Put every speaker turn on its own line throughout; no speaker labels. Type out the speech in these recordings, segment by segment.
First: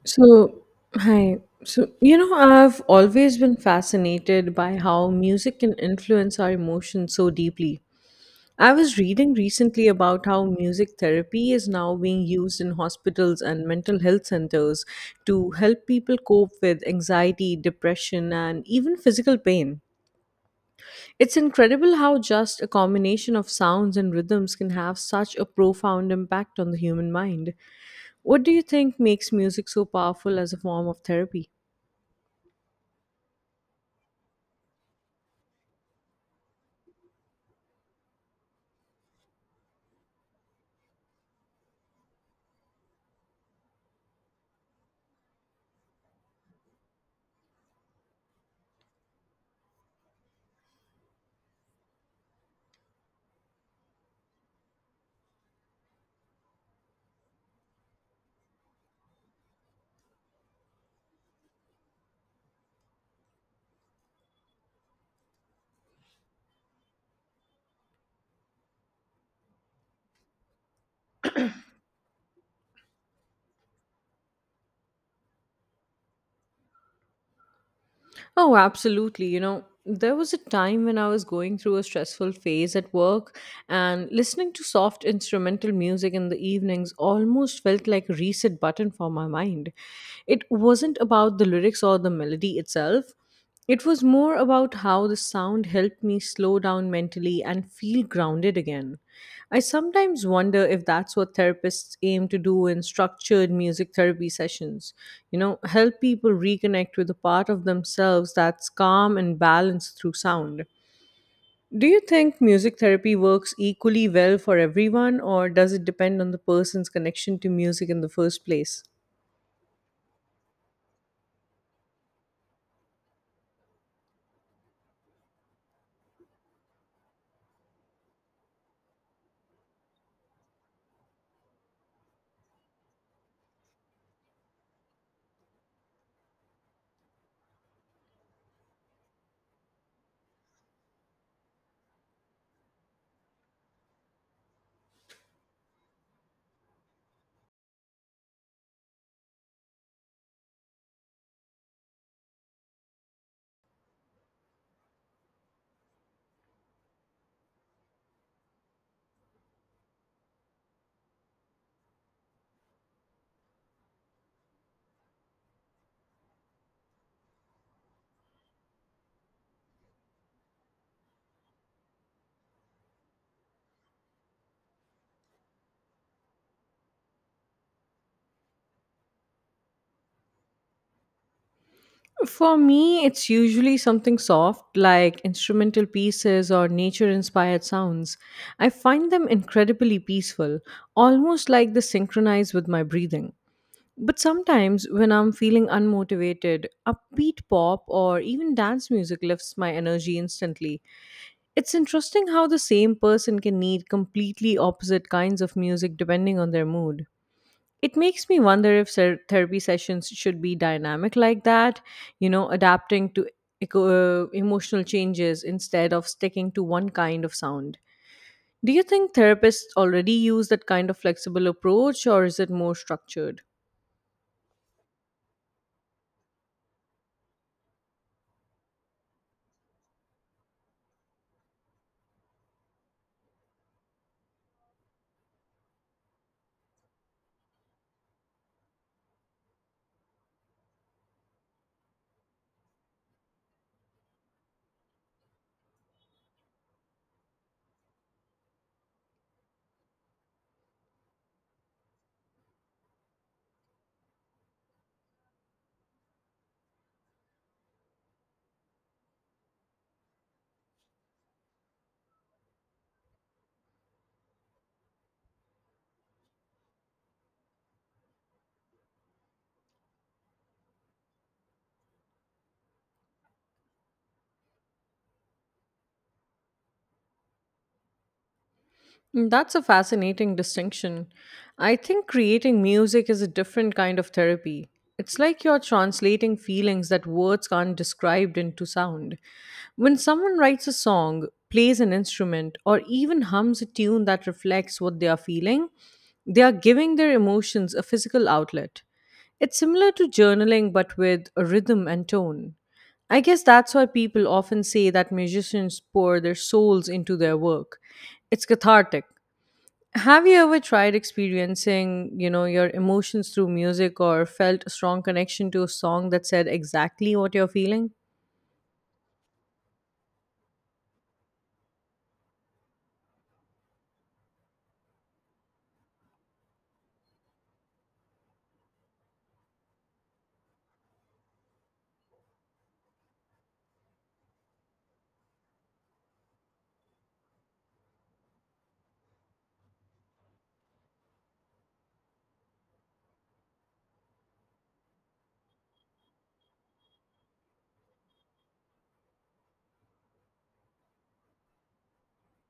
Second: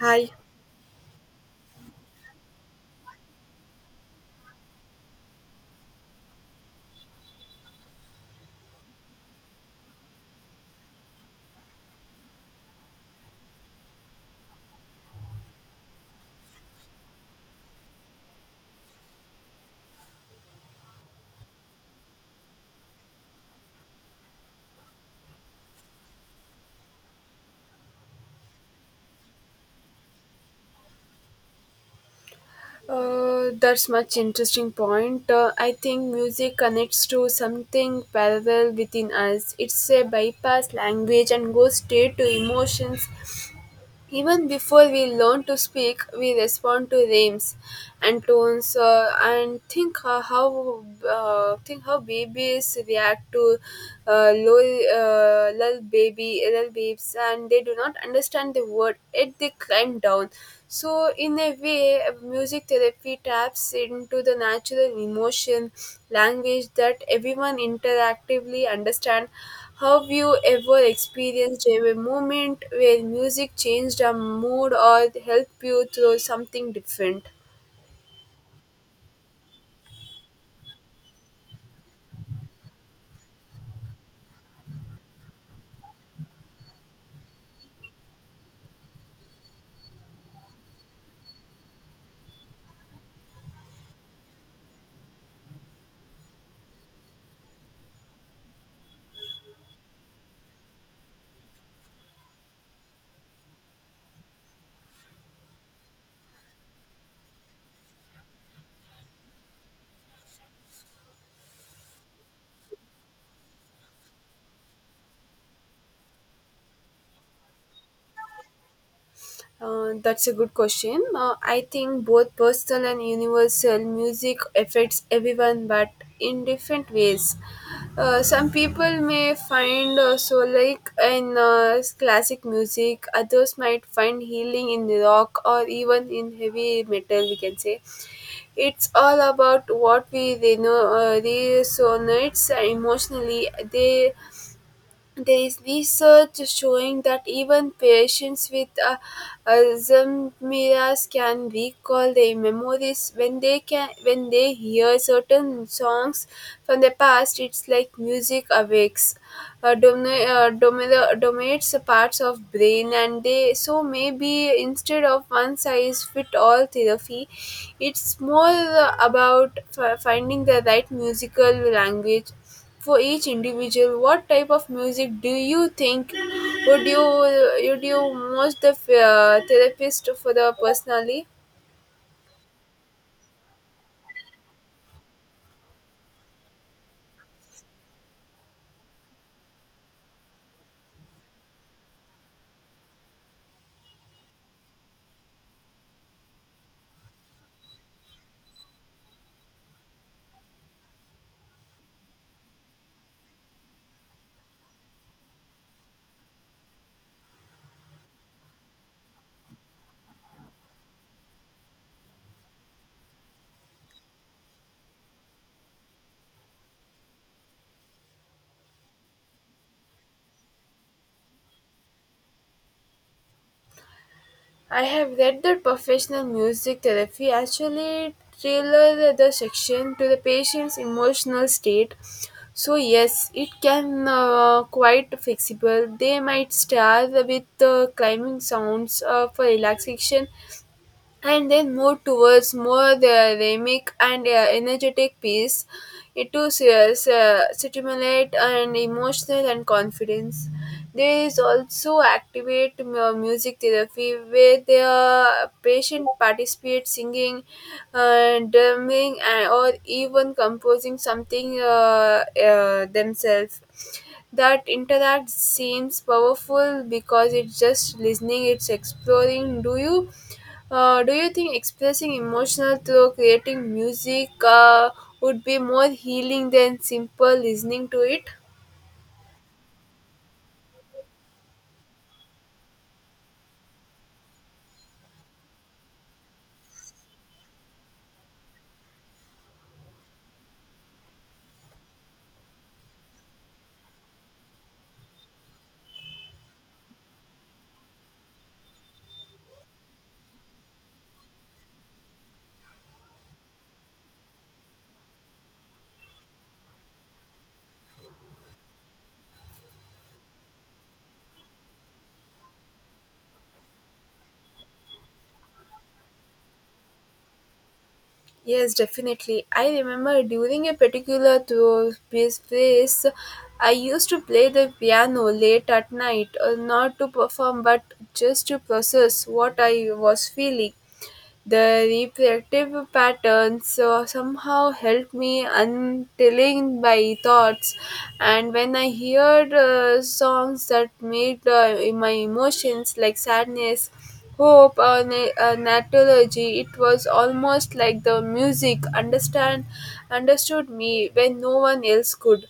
Hi.
So, hi. So, you know, I've always been fascinated by how music can influence our emotions so deeply. I was reading recently about how music therapy is now being used in hospitals and mental health centers to help people cope with anxiety, depression, and even physical pain. It's incredible how just a combination of sounds and rhythms can have such a profound impact on the human mind. What do you think makes music so powerful as a form of therapy?
That's much interesting point. I think music connects to something parallel within us. It's a bypass language and goes straight to emotions. Even before we learn to speak, we respond to rhymes and tones, and think how babies react to lull babes, and they do not understand the word. Yet they climb down. So in a way, music therapy taps into the natural emotion language that everyone interactively understand. Have you ever experienced a moment where music changed a mood or helped you through something different?
Oh, absolutely. You know, there was a time when I was going through a stressful phase at work, and listening to soft instrumental music in the evenings almost felt like a reset button for my mind. It wasn't about the lyrics or the melody itself. It was more about how the sound helped me slow down mentally and feel grounded again. I sometimes wonder if that's what therapists aim to do in structured music therapy sessions. You know, help people reconnect with a part of themselves that's calm and balanced through sound. Do you think music therapy works equally well for everyone, or does it depend on the person's connection to music in the first place?
That's a good question. I think both personal and universal music affects everyone, but in different ways. Some people may find so like in classic music, others might find healing in rock or even in heavy metal. We can say it's all about what we resonates emotionally. There is research showing that even patients with Alzheimer's can recall their memories when they hear certain songs from the past. It's like music awakes dominates parts of brain, and they so maybe instead of one size fit all therapy, it's more about finding the right musical language for each individual. What type of music do you think would you would you most the therapist for the personally?
For me, it's usually something soft like instrumental pieces or nature inspired sounds. I find them incredibly peaceful, almost like they synchronize with my breathing. But sometimes, when I'm feeling unmotivated, upbeat pop or even dance music lifts my energy instantly. It's interesting how the same person can need completely opposite kinds of music depending on their mood. It makes me wonder if therapy sessions should be dynamic like that, you know, adapting to emotional changes instead of sticking to one kind of sound. Do you think therapists already use that kind of flexible approach or is it more structured?
I have read that professional music therapy actually tailor the section to the patient's emotional state. So yes, it can quite flexible. They might start with climbing sounds for relaxation, and then move towards more the rhythmic and energetic piece. It to stimulate and emotional and confidence. There is also activate music therapy where the patient participates singing, drumming, and, or even composing something themselves. That interact seems powerful because it's just listening, it's exploring. Do you think expressing emotional through creating music would be more healing than simple listening to it?
Mm, that's a fascinating distinction. I think creating music is a different kind of therapy. It's like you're translating feelings that words can't describe into sound. When someone writes a song, plays an instrument, or even hums a tune that reflects what they are feeling, they are giving their emotions a physical outlet. It's similar to journaling but with a rhythm and tone. I guess that's why people often say that musicians pour their souls into their work. It's cathartic. Have you ever tried experiencing, you know, your emotions through music or felt a strong connection to a song that said exactly what you're feeling?
Yes, definitely. I remember during a particular through phase, I used to play the piano late at night, not to perform but just to process what I was feeling. The reflective patterns somehow help me untilling my thoughts, and when I heard songs that made my emotions like sadness, hope, or natology, it was almost like the music understand understood me when no one else could.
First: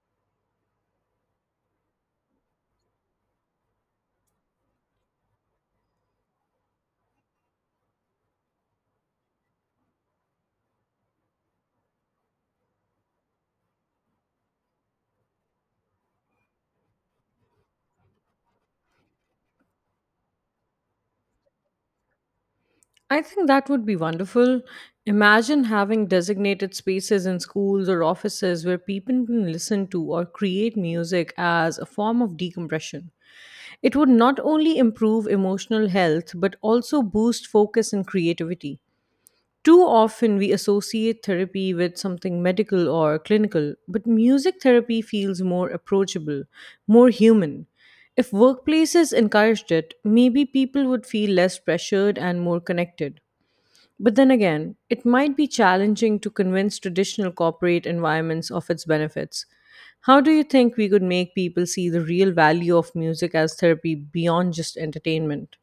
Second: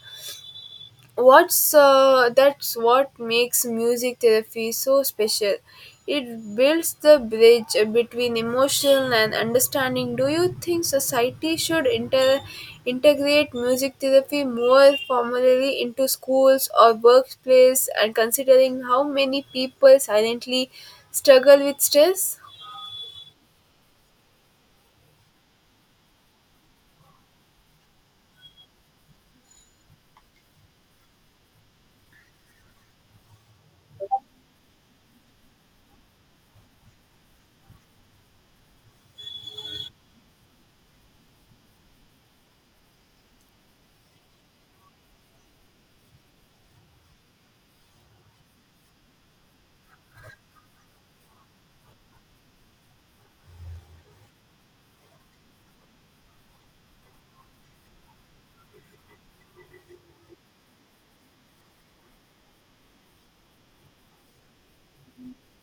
What's That's what makes music therapy so special. It builds the bridge between emotion and understanding. Do you think society should integrate music therapy more formally into schools or workplace, and considering how many people silently struggle with stress?
I think that would be wonderful. Imagine having designated spaces in schools or offices where people can listen to or create music as a form of decompression. It would not only improve emotional health but also boost focus and creativity. Too often we associate therapy with something medical or clinical, but music therapy feels more approachable, more human. If workplaces encouraged it, maybe people would feel less pressured and more connected. But then again, it might be challenging to convince traditional corporate environments of its benefits. How do you think we could make people see the real value of music as therapy beyond just entertainment?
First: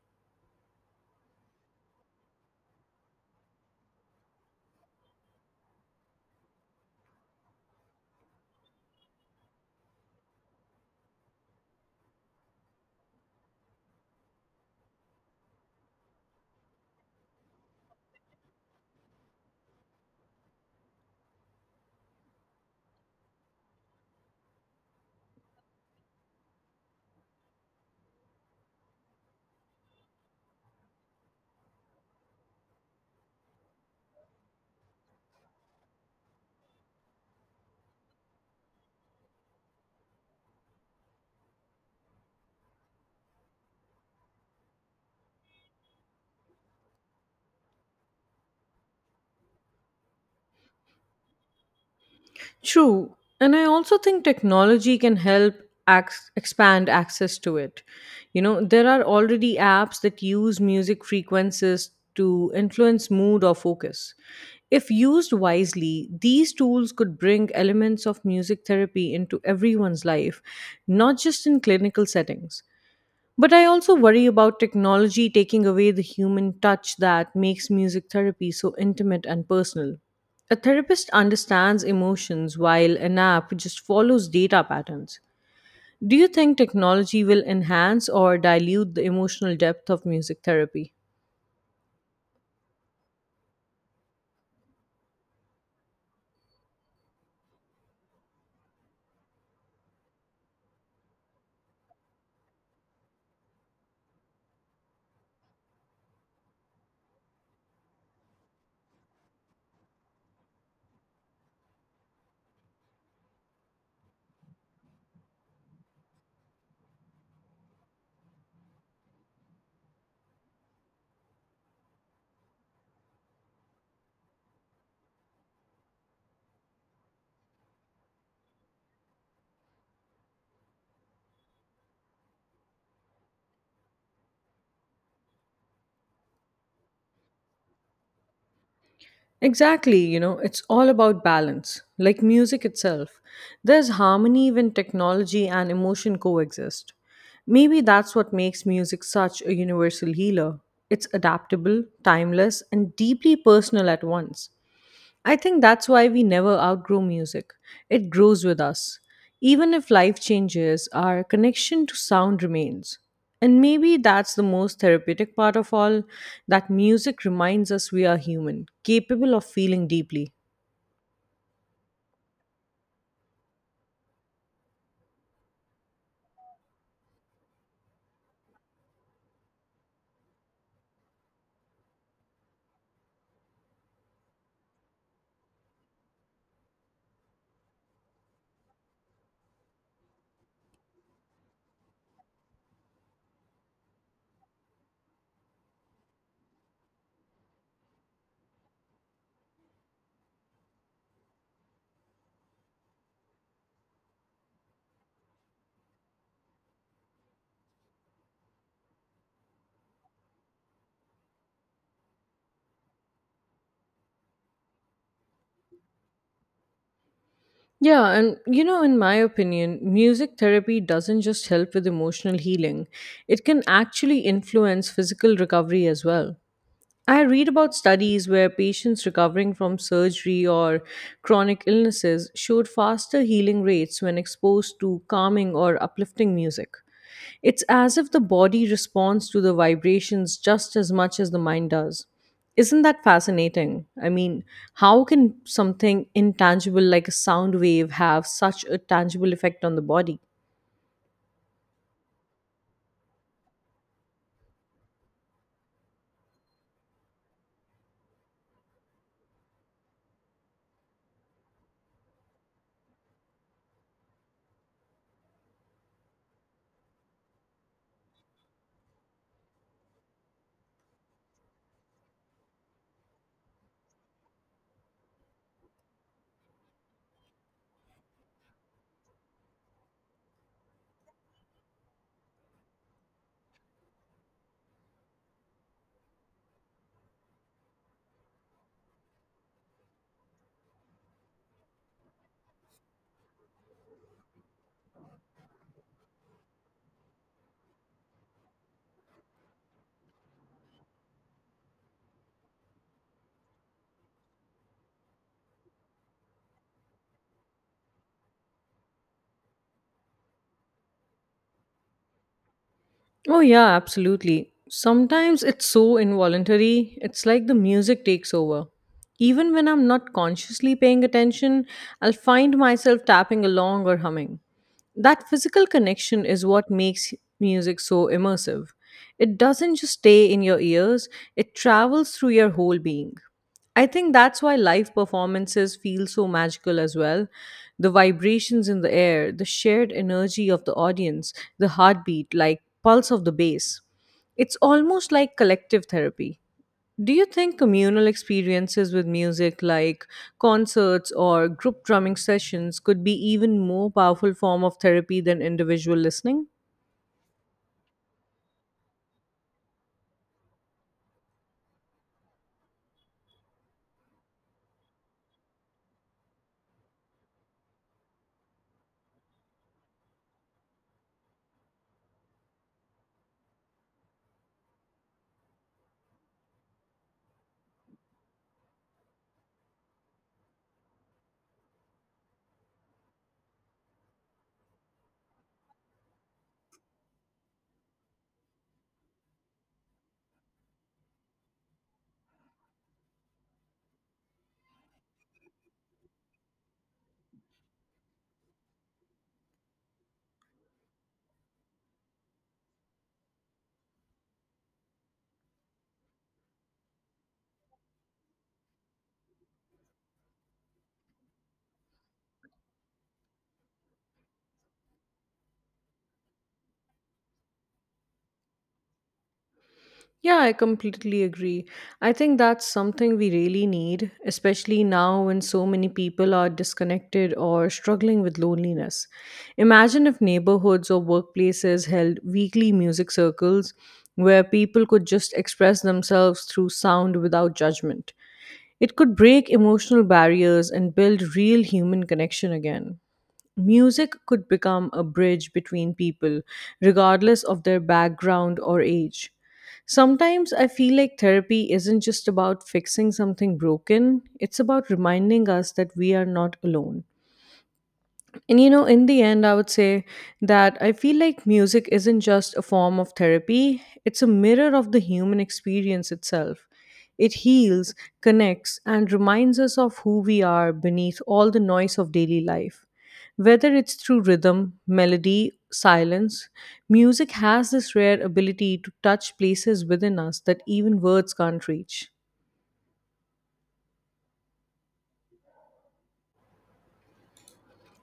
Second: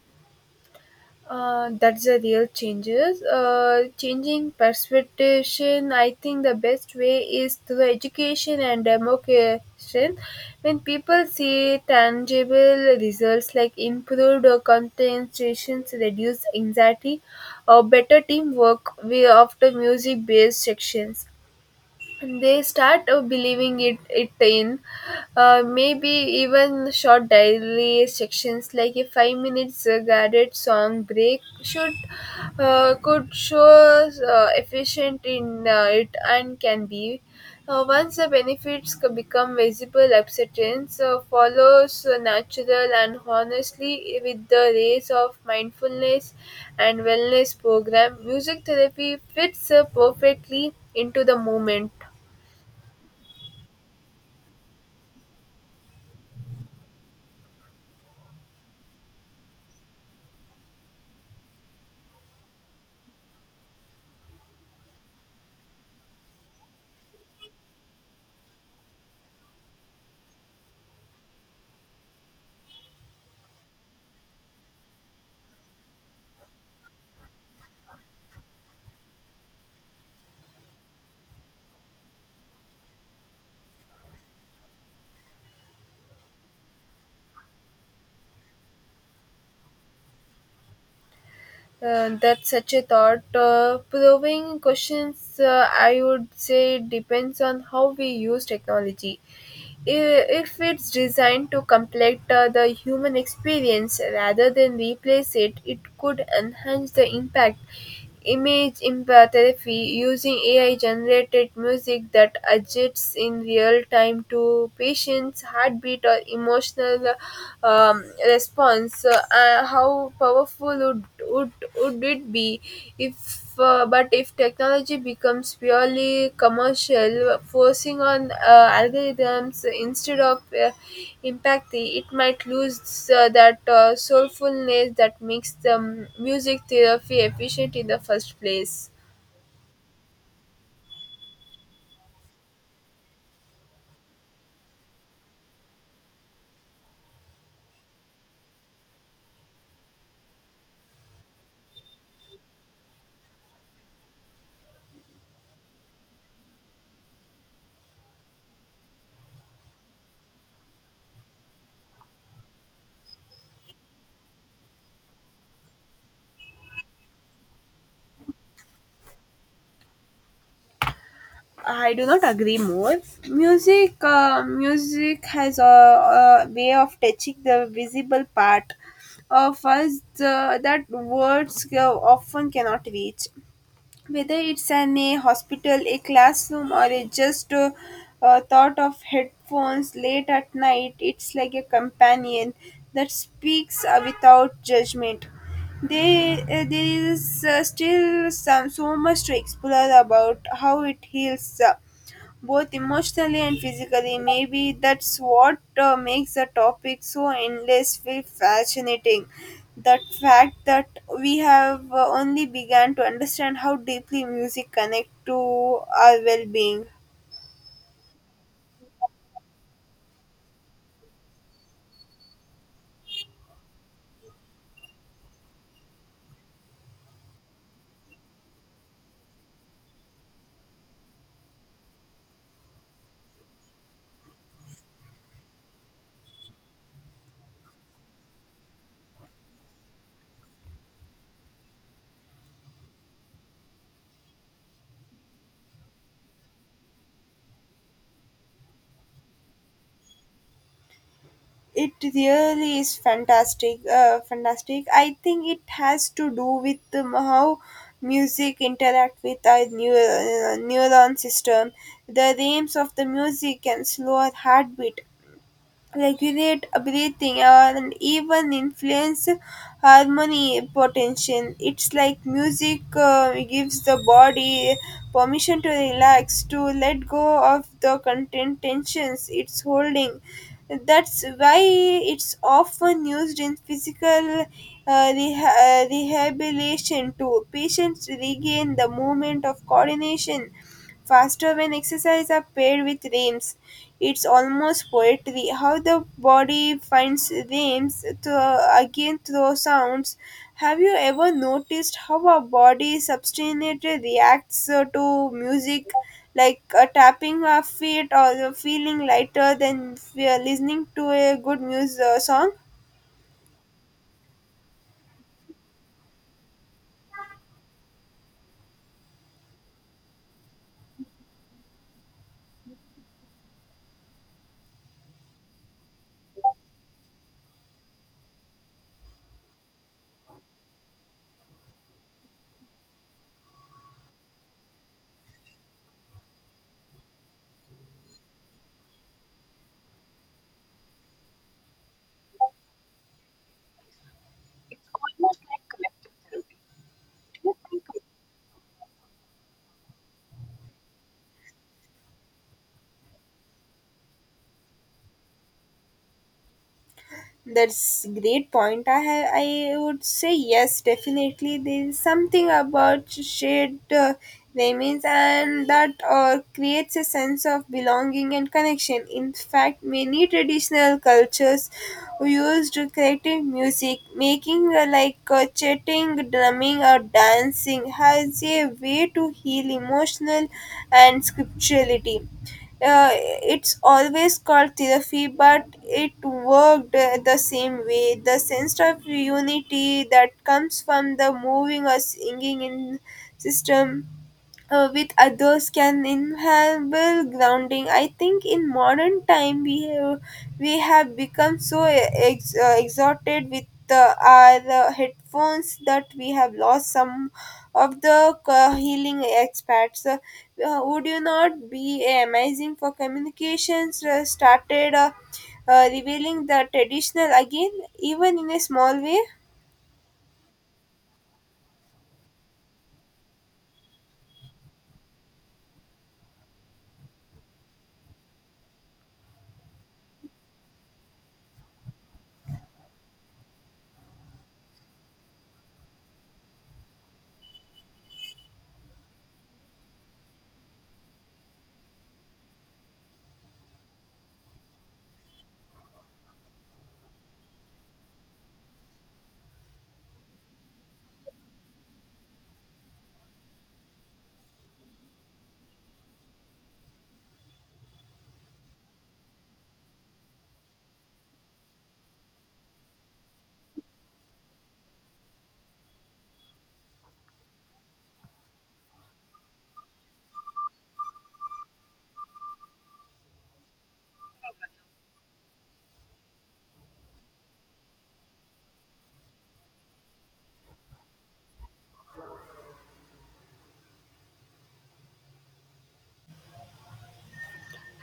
That's the real changes. Changing perception, I think the best way is through education and democratization. When people see tangible results like improved concentrations, reduced anxiety, or better teamwork, we often music-based sections, they start believing it in. Maybe even short daily sections like a 5 minutes guided song break should could show efficient in it, and can be. Once the benefits become visible, acceptance follows natural, and honestly with the race of mindfulness and wellness program, music therapy fits perfectly into the moment.
True. And I also think technology can help expand access to it. You know, there are already apps that use music frequencies to influence mood or focus. If used wisely, these tools could bring elements of music therapy into everyone's life, not just in clinical settings. But I also worry about technology taking away the human touch that makes music therapy so intimate and personal. A therapist understands emotions while an app just follows data patterns. Do you think technology will enhance or dilute the emotional depth of music therapy?
That's such a thought proving questions. I would say depends on how we use technology. If it's designed to complete the human experience rather than replace it, it could enhance the impact image empathy, using AI generated music that adjusts in real time to patients' heartbeat or emotional response. So, how powerful would it be if? But if technology becomes purely commercial, forcing on algorithms instead of empathy, it might lose that soulfulness that makes the music therapy efficient in the first place.
Exactly, you know, it's all about balance, like music itself. There's harmony when technology and emotion coexist. Maybe that's what makes music such a universal healer. It's adaptable, timeless, and deeply personal at once. I think that's why we never outgrow music. It grows with us. Even if life changes, our connection to sound remains. And maybe that's the most therapeutic part of all, that music reminds us we are human, capable of feeling deeply.
I do not agree more. Music has a way of touching the visible part of us that words often cannot reach. Whether it's an a hospital, a classroom, or a just thought of headphones late at night, it's like a companion that speaks without judgment. There is still some so much to explore about how it heals both emotionally and physically. Maybe that's what makes the topic so endlessly fascinating. That fact that we have only begun to understand how deeply music connects to our well-being.
Yeah, and you know, in my opinion, music therapy doesn't just help with emotional healing, it can actually influence physical recovery as well. I read about studies where patients recovering from surgery or chronic illnesses showed faster healing rates when exposed to calming or uplifting music. It's as if the body responds to the vibrations just as much as the mind does. Isn't that fascinating? I mean, how can something intangible like a sound wave have such a tangible effect on the body?
It really is fantastic. I think it has to do with how music interact with our neuron system. The rhythms of the music can slow our heartbeat, regulate breathing, and even influence harmony potential. It's like music gives the body permission to relax, to let go of the content tensions it's holding. That's why it's often used in physical rehabilitation, to patients regain the moment of coordination faster when exercise are paired with rhythms. It's almost poetry. How the body finds rhythms to again through sounds. Have you ever noticed how our body substantially reacts to music, like tapping our feet or feeling lighter than we are listening to a good music song?
Oh, yeah, absolutely. Sometimes it's so involuntary, it's like the music takes over. Even when I'm not consciously paying attention, I'll find myself tapping along or humming. That physical connection is what makes music so immersive. It doesn't just stay in your ears, it travels through your whole being. I think that's why live performances feel so magical as well. The vibrations in the air, the shared energy of the audience, the heartbeat, like pulse of the bass. It's almost like collective therapy. Do you think communal experiences with music like concerts or group drumming sessions could be even more powerful form of therapy than individual listening?
That's great point. I would say yes, definitely. There is something about shared remains, and that creates a sense of belonging and connection. In fact, many traditional cultures used creative music, making like chatting, drumming, or dancing has a way to heal emotional and spirituality. uh, it's always called therapy but it worked the same way. The sense of unity that comes from the moving or singing in system with others can enable grounding. I think in modern time we have become so exhausted with our headphones that we have lost some of the healing experts. Would you not be amazing for communications started revealing the traditional again, even in a small way?
Yeah, I completely agree. I think that's something we really need, especially now when so many people are disconnected or struggling with loneliness. Imagine if neighborhoods or workplaces held weekly music circles where people could just express themselves through sound without judgment. It could break emotional barriers and build real human connection again. Music could become a bridge between people, regardless of their background or age. Sometimes I feel like therapy isn't just about fixing something broken, it's about reminding us that we are not alone. And you know, in the end, I would say that I feel like music isn't just a form of therapy, it's a mirror of the human experience itself. It heals, connects, and reminds us of who we are beneath all the noise of daily life. Whether it's through rhythm, melody, silence, music has this rare ability to touch places within us that even words can't reach.